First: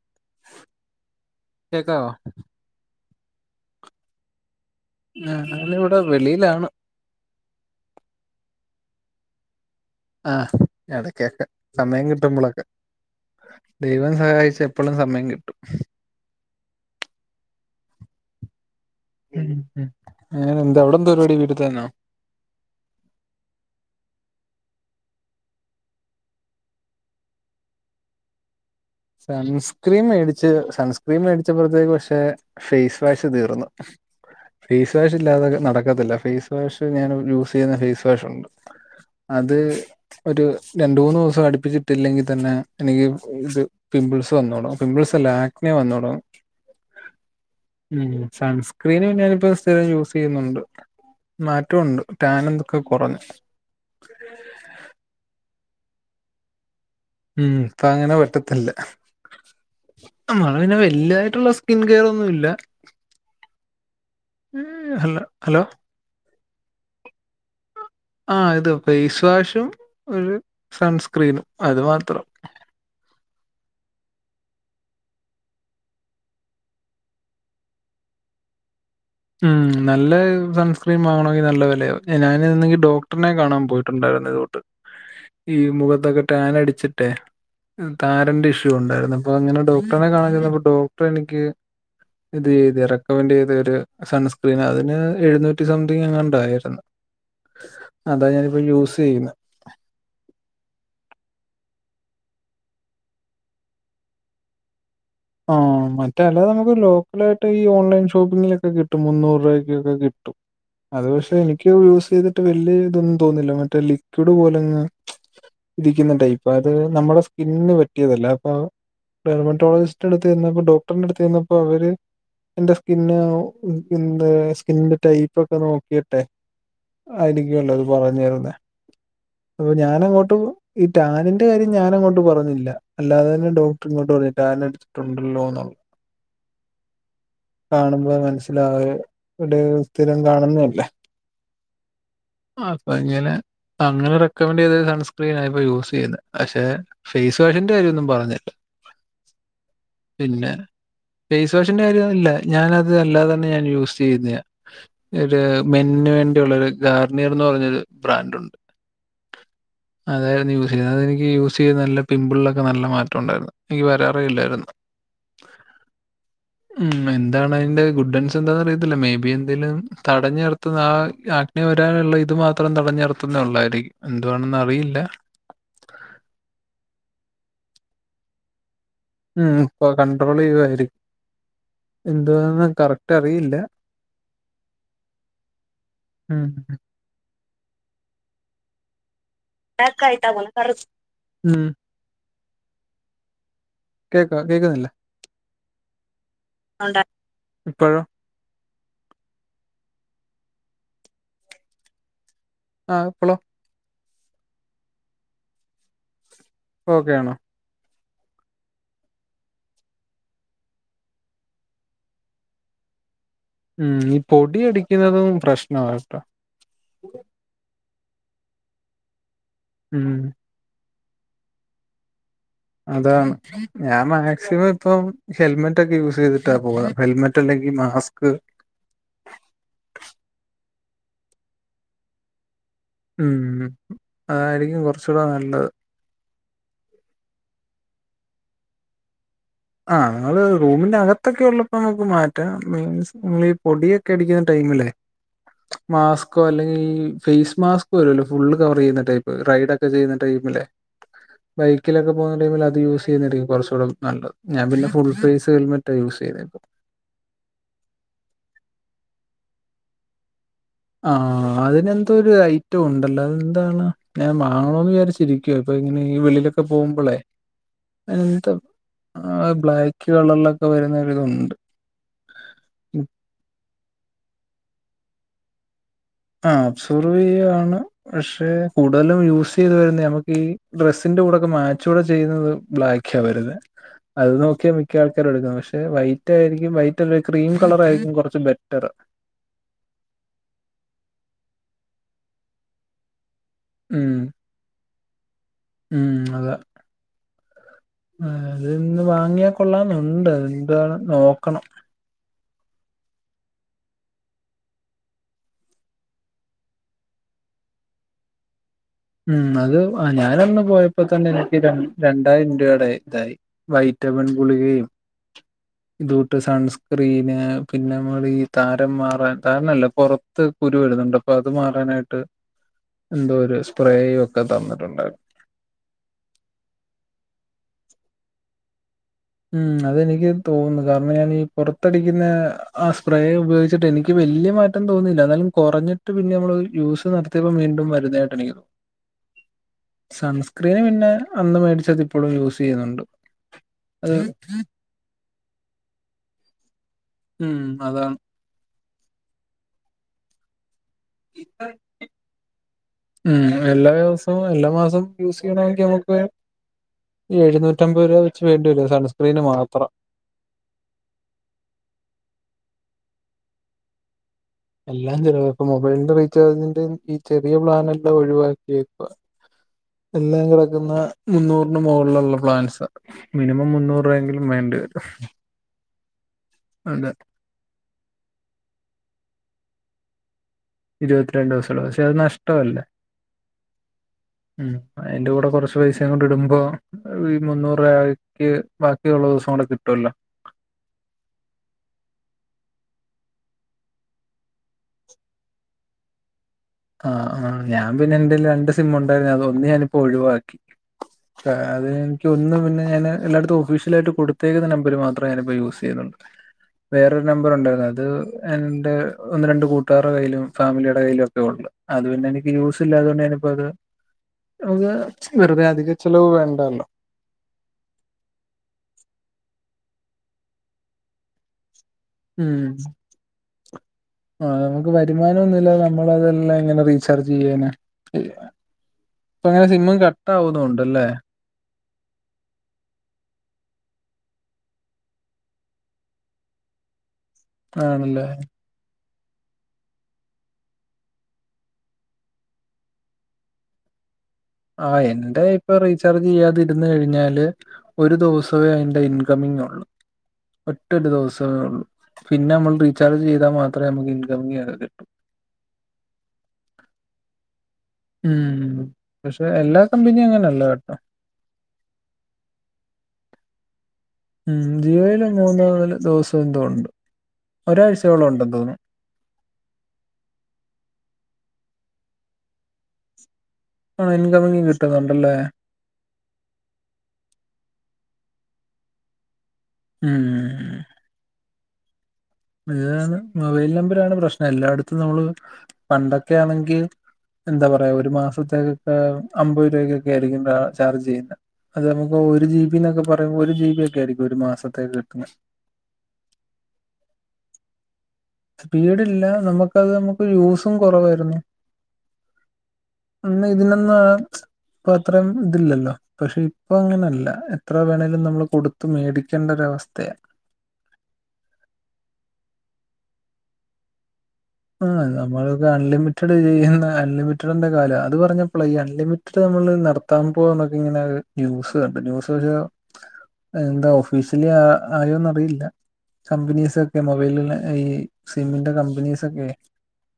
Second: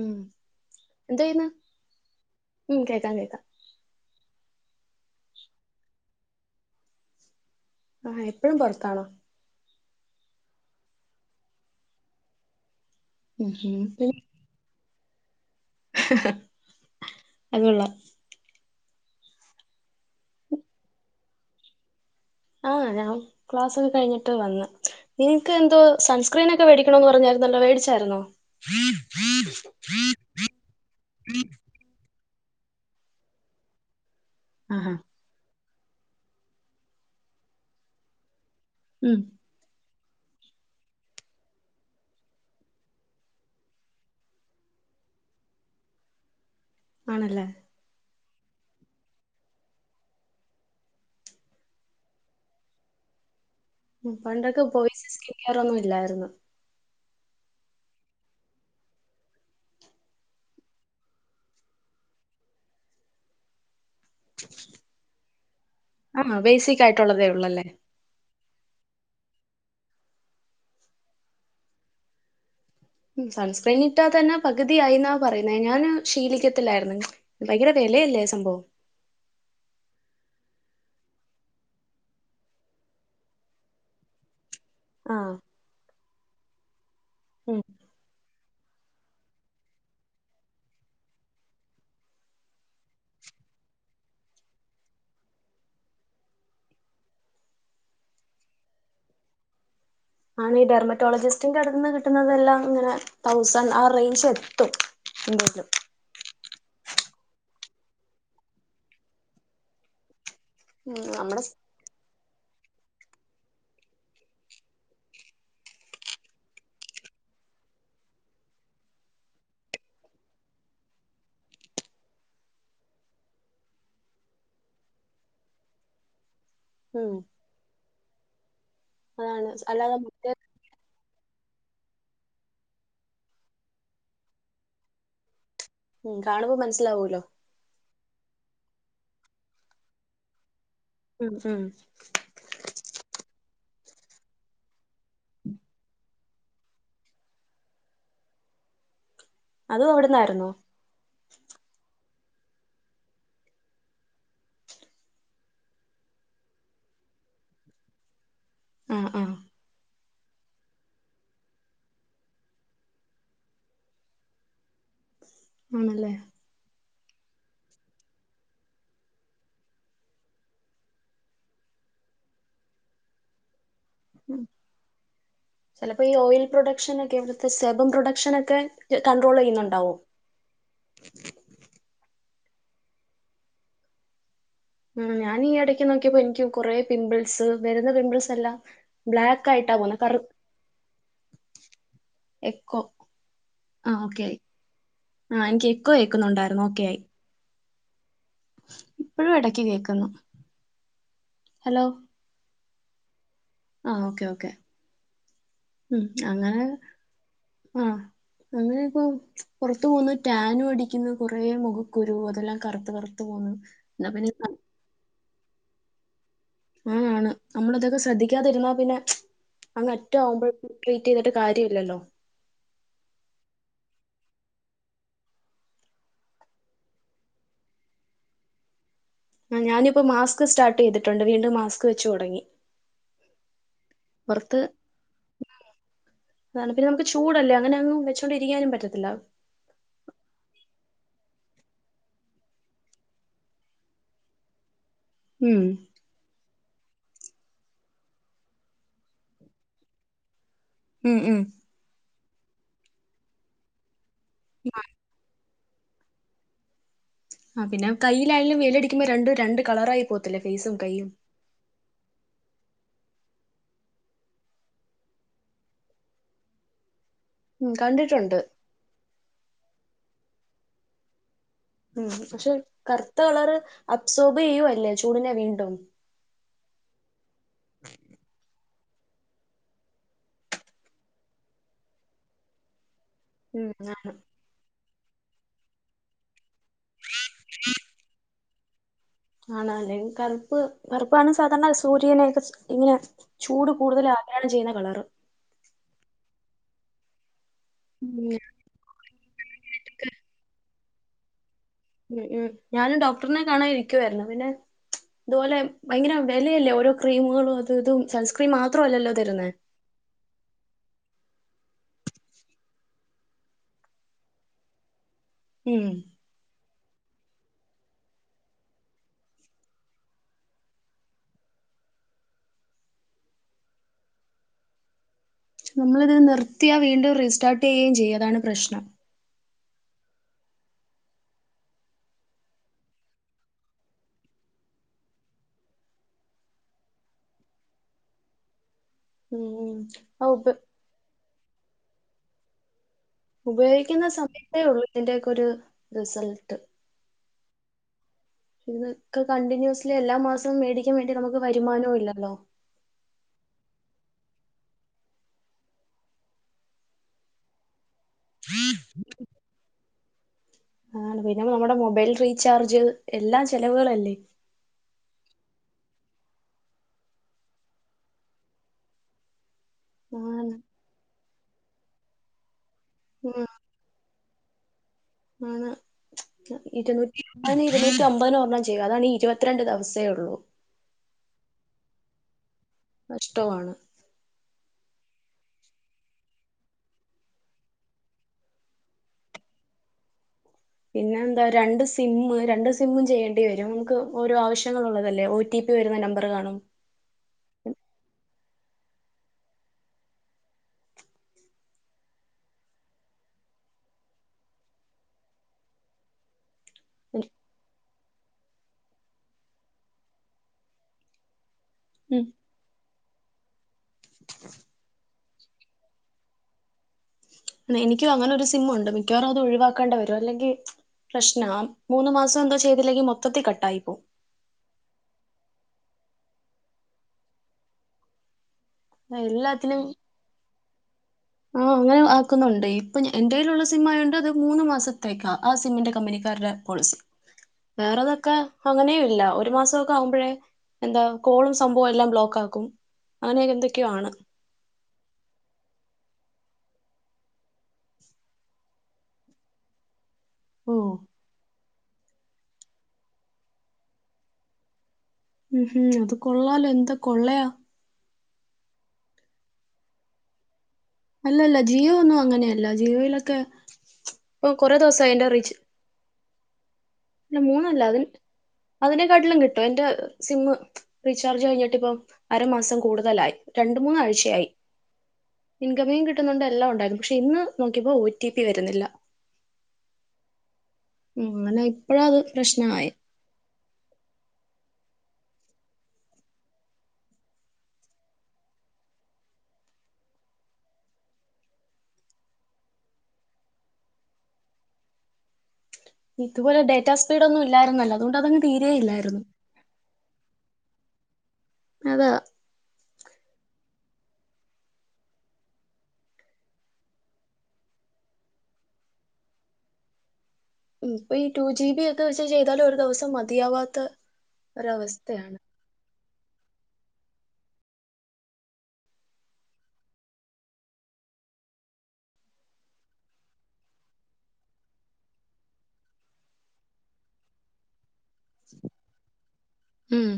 ഉം എന്തെയ്ന്ന് കേക്കാവോ മ് കേക്കാം കേക്കാം. ഞാനിവിടെ വെളിയിലാണ്. ആഹ് എപ്പഴും പുറത്താണോ? ആഹ് എടക്കൊക്കെ സമയം കിട്ടുമ്പോളൊക്കെ ഉം ദൈവം സഹായിച്ച് എ പ്പളും സമയം കിട്ടും. അതുകൊള്ളാം. ഉം ങ്ങനെ എന്തവിടെന്ത്‌ പരിപാടി വീട്ടിൽത്തന്നാണോ? ആഹ് ഞങ്ങള് ക്ലാസ്സൊക്കെ കഴിഞ്ഞിട്ട് വന്ന്. നിങ്ങ്ക്ക് എന്തോ സൺസ്ക്രീനൊക്കെ വേടിക്കണന്ന് പറഞ്ഞായിരുന്നല്ലോ വേടിച്ചായിരുന്നോ? സൺസ്ക്രീൻ മേടിച്ച് സൺസ്ക്രീൻ മേടിച്ചപ്പോത്തേക്ക് പക്ഷെ ഫേസ് വാഷ് തീർന്നു ഹ് ആഹാ ഫേസ് വാഷ് ഇല്ലാതെ നടക്കത്തില്ല ഫേസ് വാഷ് ഞാൻ യൂസ് ചെയ്യുന്ന ഫേസ് വാഷുണ്ട്. ഉം അത് ഒരു രണ്ടു മൂന്ന് ദിവസം അടുപ്പിച്ചിട്ടില്ലെങ്കി തന്നെ എനിക്ക് ഇത് പിമ്പിൾസ് വന്നു തുടങ്ങും പിമ്പിൾസ് അല്ല ആഗ്‌നെ വന്നോടങ്ങും ആണല്ലേ. ഉം സൺസ്ക്രീന് പിന്നെ അതിപ്പോ സ്ഥിരം യൂസ് ചെയ്യുന്നുണ്ട്. മാറ്റവുണ്ട് ടാൻ ഇന്തൊക്കെ കുറഞ് മ് പണ്ടൊക്കെ ബോയ്സ് സ്കിൻകെയറൊന്നും ഇല്ലാരുന്നു. ഉം ഇപ്പൊ അങ്ങനെ പറ്റത്തില്ല. മ്മള് പിന്നെ വല്യതായിട്ടുള്ള സ്കിൻ കെയർ ഒന്നുല്ല. ഹലോ ഹലോ ആണോ ബേസിക് ആയിട്ടുള്ളതേ ഉള്ളല്ലേ? ആഹ് ഇത് ഫേസ് വാഷും ഒരു സൺസ്ക്രീനും അത് മാത്രം. ഉം സൺസ്ക്രീൻ ഇട്ടാ തന്നെ പകുതിയായിന്നാ പറയുന്നേ ഞാന് ശീലിക്കത്തില്ലായിരുന്ന് ഇങ്ങനെ. ഭയങ്കര വിലയല്ലേ സംഭവം ഉം നല്ല സൺസ്ക്രീൻ വാങ്ങണമെങ്കിൽ നല്ല വിലയാവും ഞാൻ ഒന്നെങ്കി ഡോക്ടറിനെ കാണാൻ പോയിട്ട് ണ്ടായിരുന്നെത് തൊട്ട്. ആഹ് ഈ മുഖത്തൊക്കെ ടാൻ അടിച്ചിട്ടെ ഉം താരന്റെ ഇഷ്യൂ ഉണ്ടായിരുന്നു അപ്പൊ അങ്ങനെ ഡോക്ടർനെ കാണാൻ ചെന്നപ്പൊ ഡോക്ടർ എനിക്ക് ഇത് ചെയ്ത് റെക്കമെന്റ് ചെയ്ത ഒരു സൺസ്ക്രീൻ അതിന് എഴുന്നൂറ്റി സംതിങ് എങ്ങാണ്ടായിരുന്ന് അതാ ഞാനിപ്പോ യൂസ് ചെയ്യുന്നേ. ആണ് ഈ ഡെർമറ്റോളജിസ്റ്റിന്റെ അടുത്ത്ന്ന് കിട്ടുന്നതെല്ലാം ഇങ്ങനെ തൗസാൻഡ് ആ റേഞ്ച് എത്തും. എന്തേലും ആഹ് മ റ്റേ അല്ലതെ നമുക്ക് ലോക്കലായിട്ട് ഓൺലൈൻ ഷോപ്പിങ്ങിലൊക്കെ കിട്ടും മുന്നൂറ് രൂപയ്ക്കൊക്കെ കിട്ടും. ഉം അത് പക്ഷെ നമ്മടെ എനിക്ക് യൂസ് ചെയ്തിട്ട് വല്ല്യ ഇതൊന്നും തോന്നില്ല മറ്റേ ലിക്വിഡ് പോലങ്ങ് ഇരിക്കുന്ന ടൈപ്പാ അത് നമ്മുടെ സ്കിന്നിന് പറ്റിയതല്ല അപ്പൊ ഡെർമറ്റോളജിസ്റ്റ് അടുത്ത് ചെന്നപ്പോ ഡോക്ടറിന്റെ അടുത്ത് ചെന്നപ്പോ അവര് എന്റെ സ്കിന്ന് എന്റെ സ്കിന്നിന്റെ ടൈപ്പ് ഒക്കെ നോക്കിട്ടെ ഉം ആയിരിക്കല്ലോ അത് പറഞ്ഞു തരുന്നേ അതാണ് അപ്പൊ അല്ലാതെ മറ്റേ ഞാനങ്ങോട്ട് ഈ ടാനിന്റെ കാര്യം ഞാനാങ്ങോട്ട് പറഞ്ഞില്ല അല്ലാതെ തന്നെ ഡോക്ടർ ഇങ്ങോട്ട് പറഞ്ഞ് ടാനടിച്ച് ട്ടുണ്ടല്ലോന്നുള്ളെ ഉം കാണുമ്പോ മനസ്സിലാവൂല്ലോ കാണുമ്പോ മനസ്സിലാവെ വര് സ്ഥിരം കാണുന്നല്ലേ. ഉം ഉം. അപ്പൊ ഇങ്ങനെ. അങ്ങനെ റെക്കമെൻ്റെയ്ത സൺസ്ക്രീനാ ഇപ്പോ യൂസെയ്യുന്നെ. പക്ഷെ ഫേസ് വാഷിന്റെ കാര്യമൊന്നും പറഞ്ഞില്ല. അതും അവിടന്നായിരുന്നോ പിന്നെ ഫേസ് വാഷിന്റെ കാര്യൊന്നു ഇല്ല ഞാന് അത് അല്ലാതെ തന്നെ ഞാൻ യൂസെയ്യുന്നെയാ. ഒരു മെൻ ന് വേണ്ടിയുള്ള ഒരു ഗാർണിയർ എന്ന് പറഞ്ഞൊരു ബ്രാൻഡുണ്ട്. ആഹ് ആഹ് [inaudible] അതായിരുന്നു യൂസ് ചെയ്യുന്നത്. അതെനിക്ക് യൂസ് ചെയ്ത് നല്ല പിമ്പിൾലൊക്കെ നല്ല മാറ്റം ഉണ്ടായിരുന്നു. എനിക്ക് വരാറേ യില്ലായിരുന്നു. ആഹ [unintelligible] ആണല്ലേ ഉം എന്താണ് അയിന്റെ ഗുഡൻസ് എന്താന്ന് അറിയത്തില്ല മേ ബി എന്തേലും തടഞ്ഞ നിർത്തുന്ന ആ ആക്നെ [unintelligible] വരാനുള്ള ഇത് മാത്രം തടഞ്ഞു നിർത്തുന്ന ഉള്ളായിരിക്കും. എന്തുവാണെന്ന് അറിയില്ല ചിലപ്പോ ഈ ഓയിൽ പ്രൊഡക്ഷൻ ഒക്കെ ഇവിടുത്തെ സെബും പ്രൊഡക്ഷനൊക്കെ കൺട്രോൾ ഉം അപ്പൊ ചെയ്യുന്നുണ്ടാവും കണ്ട്രോൾ ചെയ്യു ആയിരി. എന്തുവാന്ന് കറക്റ്റ് അറിയില്ല ഉം ഞാൻ ഈ എടക്ക് നോക്കിയപ്പം എനിക്ക് ഉം. കൊറേ പിംമ്പിൾസ്, വരുന്ന പിമ്പിൾസ് എല്ലാ ബ്ലാക്ക് ആയിട്ട പോവുന്ന കറ് ബാക്കായിട്ടാ പോണെ കറു ഉം. എക്കോ ആഹ് ഓക്കെ ആയി. കേക്കാ കേക്കുന്നില്ലേ? ആഹ് എനിക്ക് എക്കോ കേക്കുന്നുണ്ടായിരുന്നു ഓക്കെ ആയി ഉണ്ടാ ഇപ്പഴോ ഇപ്പഴും എടക്ക് കേക്കുന്നു. ഹെലോ ആഹ് ഇപ്പളോ ആഹ് ഓക്കേ ഓക്കെ ഉം അങ്ങനെ പ്പൊ ഓക്കെ ആണോ? ആഹ് അങ്ങനെയൊക്കൊ പുറത്ത് പോവ്ന്ന്, ടാനും അടിക്കുന്നു കുറേ മുഖക്കുരു അതെല്ലാം കറുത്ത് കറുത്ത് പോവുന്ന്. ഉം ഈ പൊടിയടിക്കുന്നതും പ്രശ്നമാട്ടോ ആഹ് ആണ്. നമ്മളിതൊക്കെ ശ്രദ്ധിക്കാതിരുന്നാ പിന്നെ അങ്ങ് ഉം. അറ്റ ആവുമ്പഴ്ക്ക് ട്രീറ്റ് ചെയ്തിട്ട് കാര്യ ഇല്ലല്ലോ അതാണ്. ഞാൻ മാക്സിമം ഇപ്പം ഹെൽമെറ്റ് ഒക്കെ യൂസ് ചെയ്തിട്ടാ പോകാ. ഹെൽമെ ട്ട് ല്ലെങ്കി മാസ്ക്ക് ഉം ഞാനിപ്പ മാസ്ക് സ്റ്റാർട്ട് ചെയ്തിട്ടുണ്ട്. വീണ്ടും മാസ്ക് വെച്ച് തുടങ്ങി ഉം പുറത്ത് അതായിരിക്കും കുറച്ചുകൂടെ നല്ലത് അതാണ് പിന്നെ നമുക്ക് ചൂടല്ലേ അങ്ങനെ ഒന്നും വെച്ചൊണ്ടിരിക്കാനും പറ്റത്തില്ല. ആഹ് നിങ്ങള് റൂമിന്റെ അകത്തൊക്കെ ഉള്ളപ്പം നമുക്ക് മാറ്റാം മീൻസ് നിങ്ങളീ പൊടിയൊ ക്കെ അടിക്കുന്ന ടൈമിലേ ഉം മാസ്കോ അല്ലെങ്കി ഈ ഫേസ് മാസ്ക് വരൂല്ലോ ഫുള്ള് കവർ ചെയ്യുന്ന ടൈപ്പ് റൈഡ് ഒക്കെ ചെയ്യുന്ന ടൈമിലെ ഉം ഉം ബൈക്കിലൊക്കെ പോകുന്ന ടൈമിൽ അത് യൂസ് ചെയ്യുന്നായിരിക്കും കുറച്ചു കൂടെ നല്ലത്. ഞാൻ പിന്നെ ഫുൾ ഫേസ് ഹെൽമെ റ്റാ യൂസ് ചെയ്ന്നെ ഇപ്പം ആഹ് പിന്നെ കയ്യിലായാലും വെയിലടിക്കുമ്പോ രണ്ടും രണ്ട് കളറായി പോകത്തില്ലേ ഫേസും കൈയും ആഹ് അതിന് ത്തൊരു ഐറ്റം ഉണ്ടല്ലോ അത് എന്താണ് ഞാൻ വാങ്ങണോന്ന് വിചാരിച്ചിരിക്കുവാ ഇപ്പൊ ഇങ്ങനെ ഈ വെളിലൊക്കെ പോകുമ്പളേ ഉം കണ്ടിട്ടുണ്ട് എന്തൊ ആ ബ്ലാക്ക് കളറിലൊക്കെ വരുന്നൊരിതുണ്ട്. ഉം പക്ഷെ കറുത്ത കളറ് അബ്സോർബ് ചെയ്യുവല്ലേ ചൂടിനെ വീണ്ടും ആഹ് അബ്സോർവ് ചെയ്യുവാണ് പക്ഷേ കൂടുതലും യൂസ് ചെയ്ത് വരുന്നെ നമുക്ക് ഈ ഡ്രസ്സിന്റെ കൂടൊക്കെ മാച്ചൂടെ ചെയ്യുന്നത് ബ്ലാ ക്ക്യാ വരുന്നെ. ഉം അത് നോക്കിയാ മിക്ക ആൾക്കാരും എടുക്കുന്നെ. പക്ഷെ വൈ റ്റായിരിക്കും വൈറ്റല്ല ക്രീം കളർ ആയിരിക്കും കുറച്ച് ബെറ്റർ ആണ് അല്ലെ കറുപ്പ് കറുപ്പാണ് സാധാരണ സൂര്യനെ ഒക്കെ ഇങ്ങനെ ചൂട് കൂടുതൽ ഉം ആഗിരണം ചെയ്യുന്ന കളറ് ഉം അതെ. ഉം ആഹ് അത് ഇന്ന് വാങ്ങിയാ കൊള്ളാന്നുണ്ട്. അത് എന്താണ് നോക്കണം. ഉം ഉം ഞാനും ഡോക്ടറിനെ കാണാൻ ഇരിക്കുവായിരുന്നു പിന്നെ ഇതുപോലെ ഭയങ്കര വെലയല്ലേ ഓരോ ക്രീമുകളും അത് ഇതും സൺസ്ക്രീൻ മാത്ര അല്ലല്ലോ ഉം അത് ഞാനന്ന് പോയപ്പോ തന്നെ എനിക്ക് രണ്ട് രണ്ടായിരം രൂപയുടെ ഇതായി. വൈറ്റമിൻ ഗുളികയും. ഉം ഇതൂട്ട് സൺസ്ക്രീന് പിന്നെ നമ്മൾ ഈ താരം മാറാൻ താരരല്ല പുറ ത്ത് കുരു വരുന്നുണ്ട് അപ്പൊ അത് മാറാനായിട്ട് എന്തോ ഒരു സ്പ്രേയും ഒക്കെ തന്നിട്ടുണ്ടായിരുന്നു. നമ്മളിത് നിർത്തിയാ വീണ്ടും റീസ്റ്റാർട്ട് ചെയ്യേം ചെയ്യും അതാണ് പ്രശ്നം. ഉം അതെനിക്ക് തോന്നുന്നു കാരണം ഞാൻ ഈ പുറത്തടിക്കുന്ന ആഹ് സ്പ്രേ ഉപയോഗിച്ചിട്ട് എനിക്ക് വലിയ മാറ്റ ട്ടൊന്നും തോന്നിയില്ല എന്നാലും കൊറഞ്ഞിട്ട് പിന്നെ നമ്മള് യൂസ് നിർത്തിയപ്പോ വീണ്ടും വരുന്നായിട്ട് എനിക്ക് ഉം ഉം ആ ഉപ സണ്സ്ക്രീന് പിന്നെ അന്ന് മേടിച്ചത് ഇപ്പഴും യൂസ് ചെയ്യുന്നുണ്ട്. ഉപയോഗിക്കുന്ന അത് സമയത്തേ ഉള്ളൂ ഇതിന്റെയൊക്കെയൊരു റിസൾട്ട്. ഉം അതാണ്. ഇതൊക്കെ കണ്ടിന്യൂസ്ലി എല്ലാ മാസവും മേടിക്കാൻ വേണ്ടി നമുക്ക് വരുമാനവും ഇല്ലല്ലോ. ഉം എല്ലാ ദിവസവും എല്ലാ മാസവും യൂസ് ചെയ്യണമെങ്കി നമുക്ക് എഴുന്നൂറ്റമ്പത് രൂപ വെച്ച് വേണ്ടി വരും സൺസ്ക്രീന് മാത്രം. ആണ് പിന്നെ നമ്മുടെ മൊബൈൽ റീചാർജ് എല്ലാ ചെലവുകളല്ലേ. എല്ലാം ചിലവാ ഇപ്പ മൊബൈലിന്റെ റീചാർജിന്റെ ഈ ചെറിയ പ്ലാൻ എല്ലാം ഒഴിവാക്കിയേക്കുവാ. എല്ലാം ആണ് കിടക്കുന്ന മുന്നൂറിന് മോളിലുള്ള പ്ലാൻസാ ഉം മിനിമം മുന്നൂ റെങ്കിലും വേണ്ടി വരും. ആണ് അതെ ഇരുന്നൂറ്റി അതിന് ഇരുന്നൂറ്റി അമ്പതിന് ഒരെണ്ണം ചെയ്തു അതാണേ ഇരുപത്തിരണ്ട് ദിവസേ ഉള്ളൂ. ഇരുപത്തിരണ്ട് ദിവസേ ഉള്ള പക്ഷെ അത് നഷ്ട അല്ല. നഷ്ടമാണ്. ഉം അതിന്റെ കൂടെ കുറച്ച് പൈസയും കൂടെ ഇടുമ്പോ ഈ മുന്നൂറു രൂപാക്ക് ബാക്കിയുള്ള ദിവസം കൂടെ കിട്ടുവല്ലോ. പിന്നെ എന്താ രണ്ട് സിമ്മ് രണ്ട് സിമ്മും ചെയ്യേണ്ടി വരും നമുക്ക് ഓരോ ആവശ്യങ്ങൾ ഉള്ളതല്ലേ ഒ ടി പി വരുന്ന നമ്പറ് കാണും. ആഹ് ആഹ് ഞാൻ പിന്നെ എൻ്റേല് രണ്ട് സിമ്മ് ഒണ്ടായിരുന്നത് ഒന്ന് ഞാനിപ്പോ ഒഴിവാക്കി. അത് എനിക്ക് ഒന്ന് പിന്നെ ഞാന് എല്ലായിടത്തും ഒഫീഷ്യലായിട്ട് കൊടുത്തേക്കുന്ന നമ്പറ് മാത്രം ഞാനിപ്പോ യൂസ് ചെയ്യുന്നുണ്ട്. [inaudible] വേറൊരു നമ്പർ ഉണ്ടായിരുന്നു അത് എൻ്റെ ഒന്ന് രണ്ടു കൂട്ടുകാരുടെ കയ്യിലും ഫാമിലിയുടെ കയ്യിലു ഒക്കെ ഒള്ളൂ. അത് ഉം പിന്നെ എനിക്ക് യൂസ് ഇല്ലാത്തകൊണ്ട് ഞാനിപ്പോ അത് നമുക്ക് വെറുതെ അധികച്ചിലവ് വേണ്ടാലോ. എനിക്കും അങ്ങനെ ഒരു സിമ്മുണ്ട് മിക്കവാറും അത് ഒഴിവാക്കണ്ട വരും അല്ലെങ്കി പ്രശ്നാ. മൂന്ന് മാസം എന്തോ ചെയ്തില്ലെങ്കിൽ മൊത്തത്തി കട്ടായി പോവും. ആഹ് നമുക്ക് വരുമാനനൊന്നുമില്ലാതെ നമ്മളതെല്ലാം എങ്ങനെ റീചാർജ് ചെയ്യാനാ. ഇപ്പ അങ്ങനെ എല്ലാത്തിലും സിമ്മും കട്ടാവുന്നുണ്ടല്ലേ. ആഹ് അങ്ങനെ ആക്കുന്നുണ്ട് ഇപ്പൊ എന്റെലൊള്ള സിംമ്മായോണ്ട് അത് മൂന്നുമാസത്തേക്കാ ആ സിമ്മിന്റെ കമ്പനി ക്കാരുടെ പോളിസി. [inaudible] വേറതൊക്ക അങ്ങനെയും ഇല്ല ഒരു മാസൊക്കെ ആകുമ്പോഴേ എന്താ കോളും സംഭവും എല്ലാം ബ്ലോക്ക് ആക്കും. അങ്ങനെ എന്തൊക്കെയാണ്. ആഹ് എന്റെ ഇപ്പൊ റീചാർജ് ചെയ്യാതിരുന്ന് കഴിഞ്ഞാല് ഒരു ദിവസവേ അതിൻ്റെ ഇൻകമിംഗ് ഒള്ളൂ ഓ ഒറ്റൊരു ദിവസവേ ഒള്ളൂ. പിന്നെ നമ്മള് റീചാർജ് ചെയ്താ മാത്രേ നമുക്ക് ഇൻകമിംഗ് ഒക്കെ കിട്ടൂ. ഉം ഉം അത് കൊള്ളാലോ എന്ത് കൊള്ളയാ. ഉം പക്ഷെ എല്ലാ കമ്പനിയും അങ്ങനെല്ലാ കേട്ടോ. അല്ല അല്ല ജിയോ ഒന്നും അങ്ങനെയല്ല. ജിയോയിലൊക്കെ ഇപ്പൊ ഉം കൊറേ ദിവസായി എന്റെ റീച്ച് ജീയൊയില്മൂന്നാല് ദിവസന്തോ ഉണ്ട് അല്ല മൂന്നല്ല അതിൻ ഒരാഴ്ചയോളം ഉണ്ടെന്ന് തോന്നുന്നു അതിനെക്കാട്ടിലും കിട്ടും എന്റെ സിമ്മ് റീചാർജ് കൈഞ്ഞിട്ടിപ്പം അരമാസം കൂടുതലായി ഇപ്പൊ ഇൻകമിങ്ങും കിട്ടുന്നുണ്ടല്ലേ ഇൻകമിങ്ങും കിട്ടുന്നുണ്ട് എല്ലാ ഉണ്ടായിരുന്നു പക്ഷെ ഇന്ന് നോക്കിയപ്പോ ഒ ടി പി വരുന്നില്ല ഉം ഉം ഇങ്ങനെ പ്പഴത് പ്രശ് താണ് മൊബൈൽ നമ്പറാണ് പ്രശ്നം എല്ലായിടത്തും നമ്മള് പണ്ടൊക്കെയാണെങ്കിൽ എന്താ പറയാ ഒരു മാസത്തേക്കൊക്കെ അമ്പത് രൂപക്കൊക്കെ ആയിരിക്കും ചാ ചാർജ് ചെയ്യുന്നെ അത് നമുക്ക് ഒരു ജി ബി ന്നൊക്കെ പറയുമ്പോ ഒരു ജി ബി ഒക്കെ ആയിരിക്കും ഒരു മാസത്തേക്ക് കിട്ടുന്നെ ഇതുപോലെ ഡേറ്റാ സ്പീടൊന്നും ഇല്ലായിര്ന്നല്ലോ അതോണ്ട് അതങ്ങ് തീരെ ഇല്ലായിരുന്നു സ്പീടില്ല നമ്മക്കത് നമ്മുക്ക് യൂസും കൊറവായിര്ന്നു അത അന്ന് ഇതിനൊന്നു അപത്ര ഇതില്ലല്ലോ പക്ഷെ ഇപ്പ അങ്ങനല്ല എത്ര വേണേലും നമ്മൾ കൊടുത്ത് മേടിക്കേണ്ടരവസ്ഥയ ഇപ്പൊ ഈ ടു ജി ബിയൊക്കെ വെച്ച് ചെയ്താലു ഒരു ദവസം മതിയാവാത്ത ആഹ് ഒരവസ്ഥയാണ് നമ്മള് ത അൺലിമിറ്റഡ് ചെയ്യുന്ന അൺലിമിറ്റഡിന്റെ കാലാ അത് പറഞ്ഞപ്പള ഈ അൺലിമിറ്റഡ് നമ്മള് നട താമ്പോവന്നൊക്കെ ഇങ്ങനൊര് ന്യൂസ് കണ്ട് ന്യൂസ് പക്ഷെ എന്താ ഓഫീഷ്യലി അ ആയോന്നറിയില്ല കമ്പനീസൊക്കെ മൊബൈൽലെ ഈ സിമ്മിന്റെ കമ്പനീസൊക്കെ ഉം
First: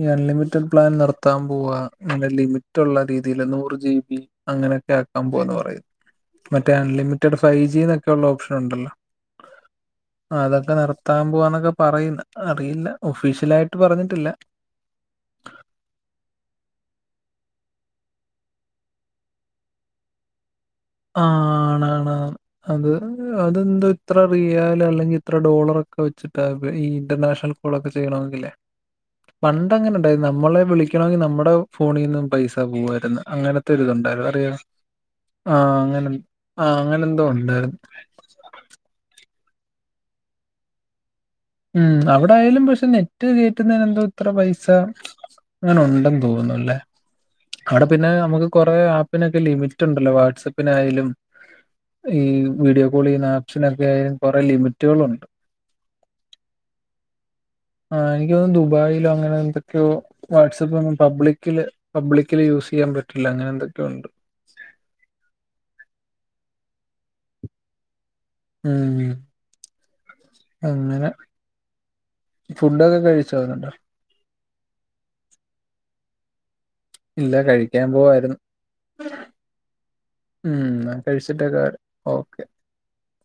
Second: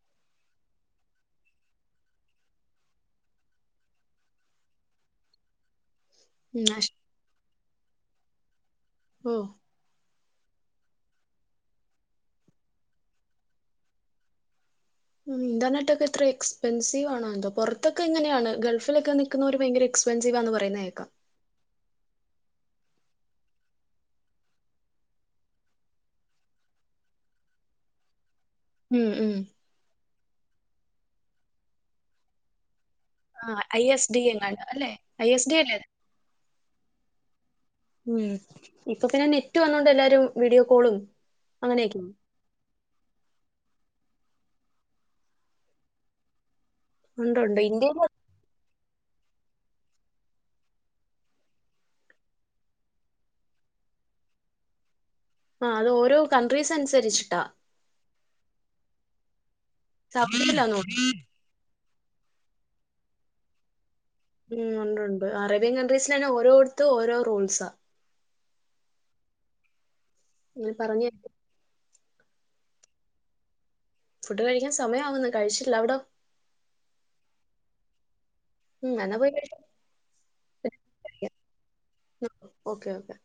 ഈ അൺലിമിറ്റഡ് പ്ലാൻ നിർത്താൻ പോവാ നിങ്ങൾ ലിമിറ്റുള്ള രീതിയില് നൂറ് ജി ബി അങ്ങനെയൊക്കെ ആക്കാൻ പോവന്ന് പറയുന്നു മറ്റേ നഷ് അൺലിമിറ്റഡ് ഫൈവ് ജി ന്നൊക്കെ ള്ള ഓപ്ഷനുണ്ടല്ലോ ഓ അതൊക്കെ നിർത്താൻ പോവാന്നൊക്കെ പറയുന്ന് അറിയില്ല ഒഫീഷ്യലായിട്ട് പറഞ്ഞിട്ടില്ല ഉം ഇന്റർനെറ്റ് ഒക്കെ ഇത്ര എക്സ്പെൻസീവ് ആണോ ന്തോ പൊർത്തൊക്കെ എങ്ങനെയാണ് ഗൾഫിലൊക്കെ നി ക്ക്ന്നോര് ഭയങ്കര എക്സ്പെൻസിവാന്ന് പറയുന്നെ കേക്കാ ആണാണ് അത് അത് ന്ത ഇത്ര റിയാല് അല്ലെങ്കി ഇത്ര ഡോളറൊക്കെ വെച്ചിട്ടാപ്പൊ ഈ ഇന്റർനാഷ കോളൊക്കെ ചെയ്യണമെങ്കില്ലേ ഉം ഉം പണ്ടങ്ങനെണ്ടായിര്ന്ന് നമ്മളെ വിളിക്കണമെങ്കിൽ നമ്മടെ ഫോണീന്നും പൈസ പോവായിര്ന്ന്. ആ ഐ എസ് ഡി അങ്ങനത്തെരിതുണ്ടായിരു അറിയോ എങ്ങാണ്ട് അല്ലെ ഐ എസ് ഡി അല്ലേ ആഹ് അത്? അങ്ങനെ ആഹ് അങ്ങനെ എന്തോ ഉണ്ടായിര്ന്ന് ഉം ഇപ്പൊ പിന്നെ നെറ്റ് വന്നോണ്ട് എല്ലാരും വീഡിയോ കോളും ഉം അങ്ങനെയൊക്കെ അ ഇവ്ടയിലും പക്ഷെ നെറ്റ് കേറ്റുന്നേനെന്ത ഇത്ര പൈസ അങ്ങനെ ഉണ്ടെന്ന് തോന്നുന്നു ലെ ഉണ്ട് ഉണ്ട് ആടെ പിന്നെ ഇന്ത്യയില് നമുക്ക് കൊറേ ആപ്പിനൊക്കെ ലിമിറ്റ് ണ്ടല്ലോ വാട്സാപ്പിനായാലും ഈ വീഡിയോ കോളെയ്യുന്ന ആപ്പ്സിനൊക്കെ കൊറേ ലിമിറ്റുകളുണ്ട് ആഹ് അതോരോ കൺട്രീസ് അനുസരിച്ച്ട്ടാ ആഹ് എനിക്കോന്നുന്നു ദുബായിലോ അങ്ങനെ എന്തൊക്കെയോ സൗദിയിലാന്ന് വാട്സ്ആപ്പൊന്നും തോന്നുന്നു പബ്ലി ക്കില് പബ്ലിക്കില് യൂസെയ്യാൻ പറ്റില്ല അങ്ങനെ എന്തൊക്കെയോ ഉണ്ട്. ഉം ഉണ്ട് ഉണ്ട് അറേബ്യൻ കൺട്രീസ് ലെന്നെ ഓരോട്ത്തും ഓരോ റൂൾസാ ഉം അങ്ങനെ ഫുഡൊക്കെ കഴിച്ചൊ നിങ്ങള് ഫുഡ് കഴിക്കാൻ സമയാവുന്നു കഴിച്ചില്ല അവ്ടെ ഇല്ല കഴിക്കാൻ പോവായിര്ന്നു ഉം എന്നാ പോയി കഴിച്ചോ. ഉം ന്നാ കഴിച്ചിട്ടെക്കെ വരാം ഓക്കെ ഓക്കെ ഓക്കെ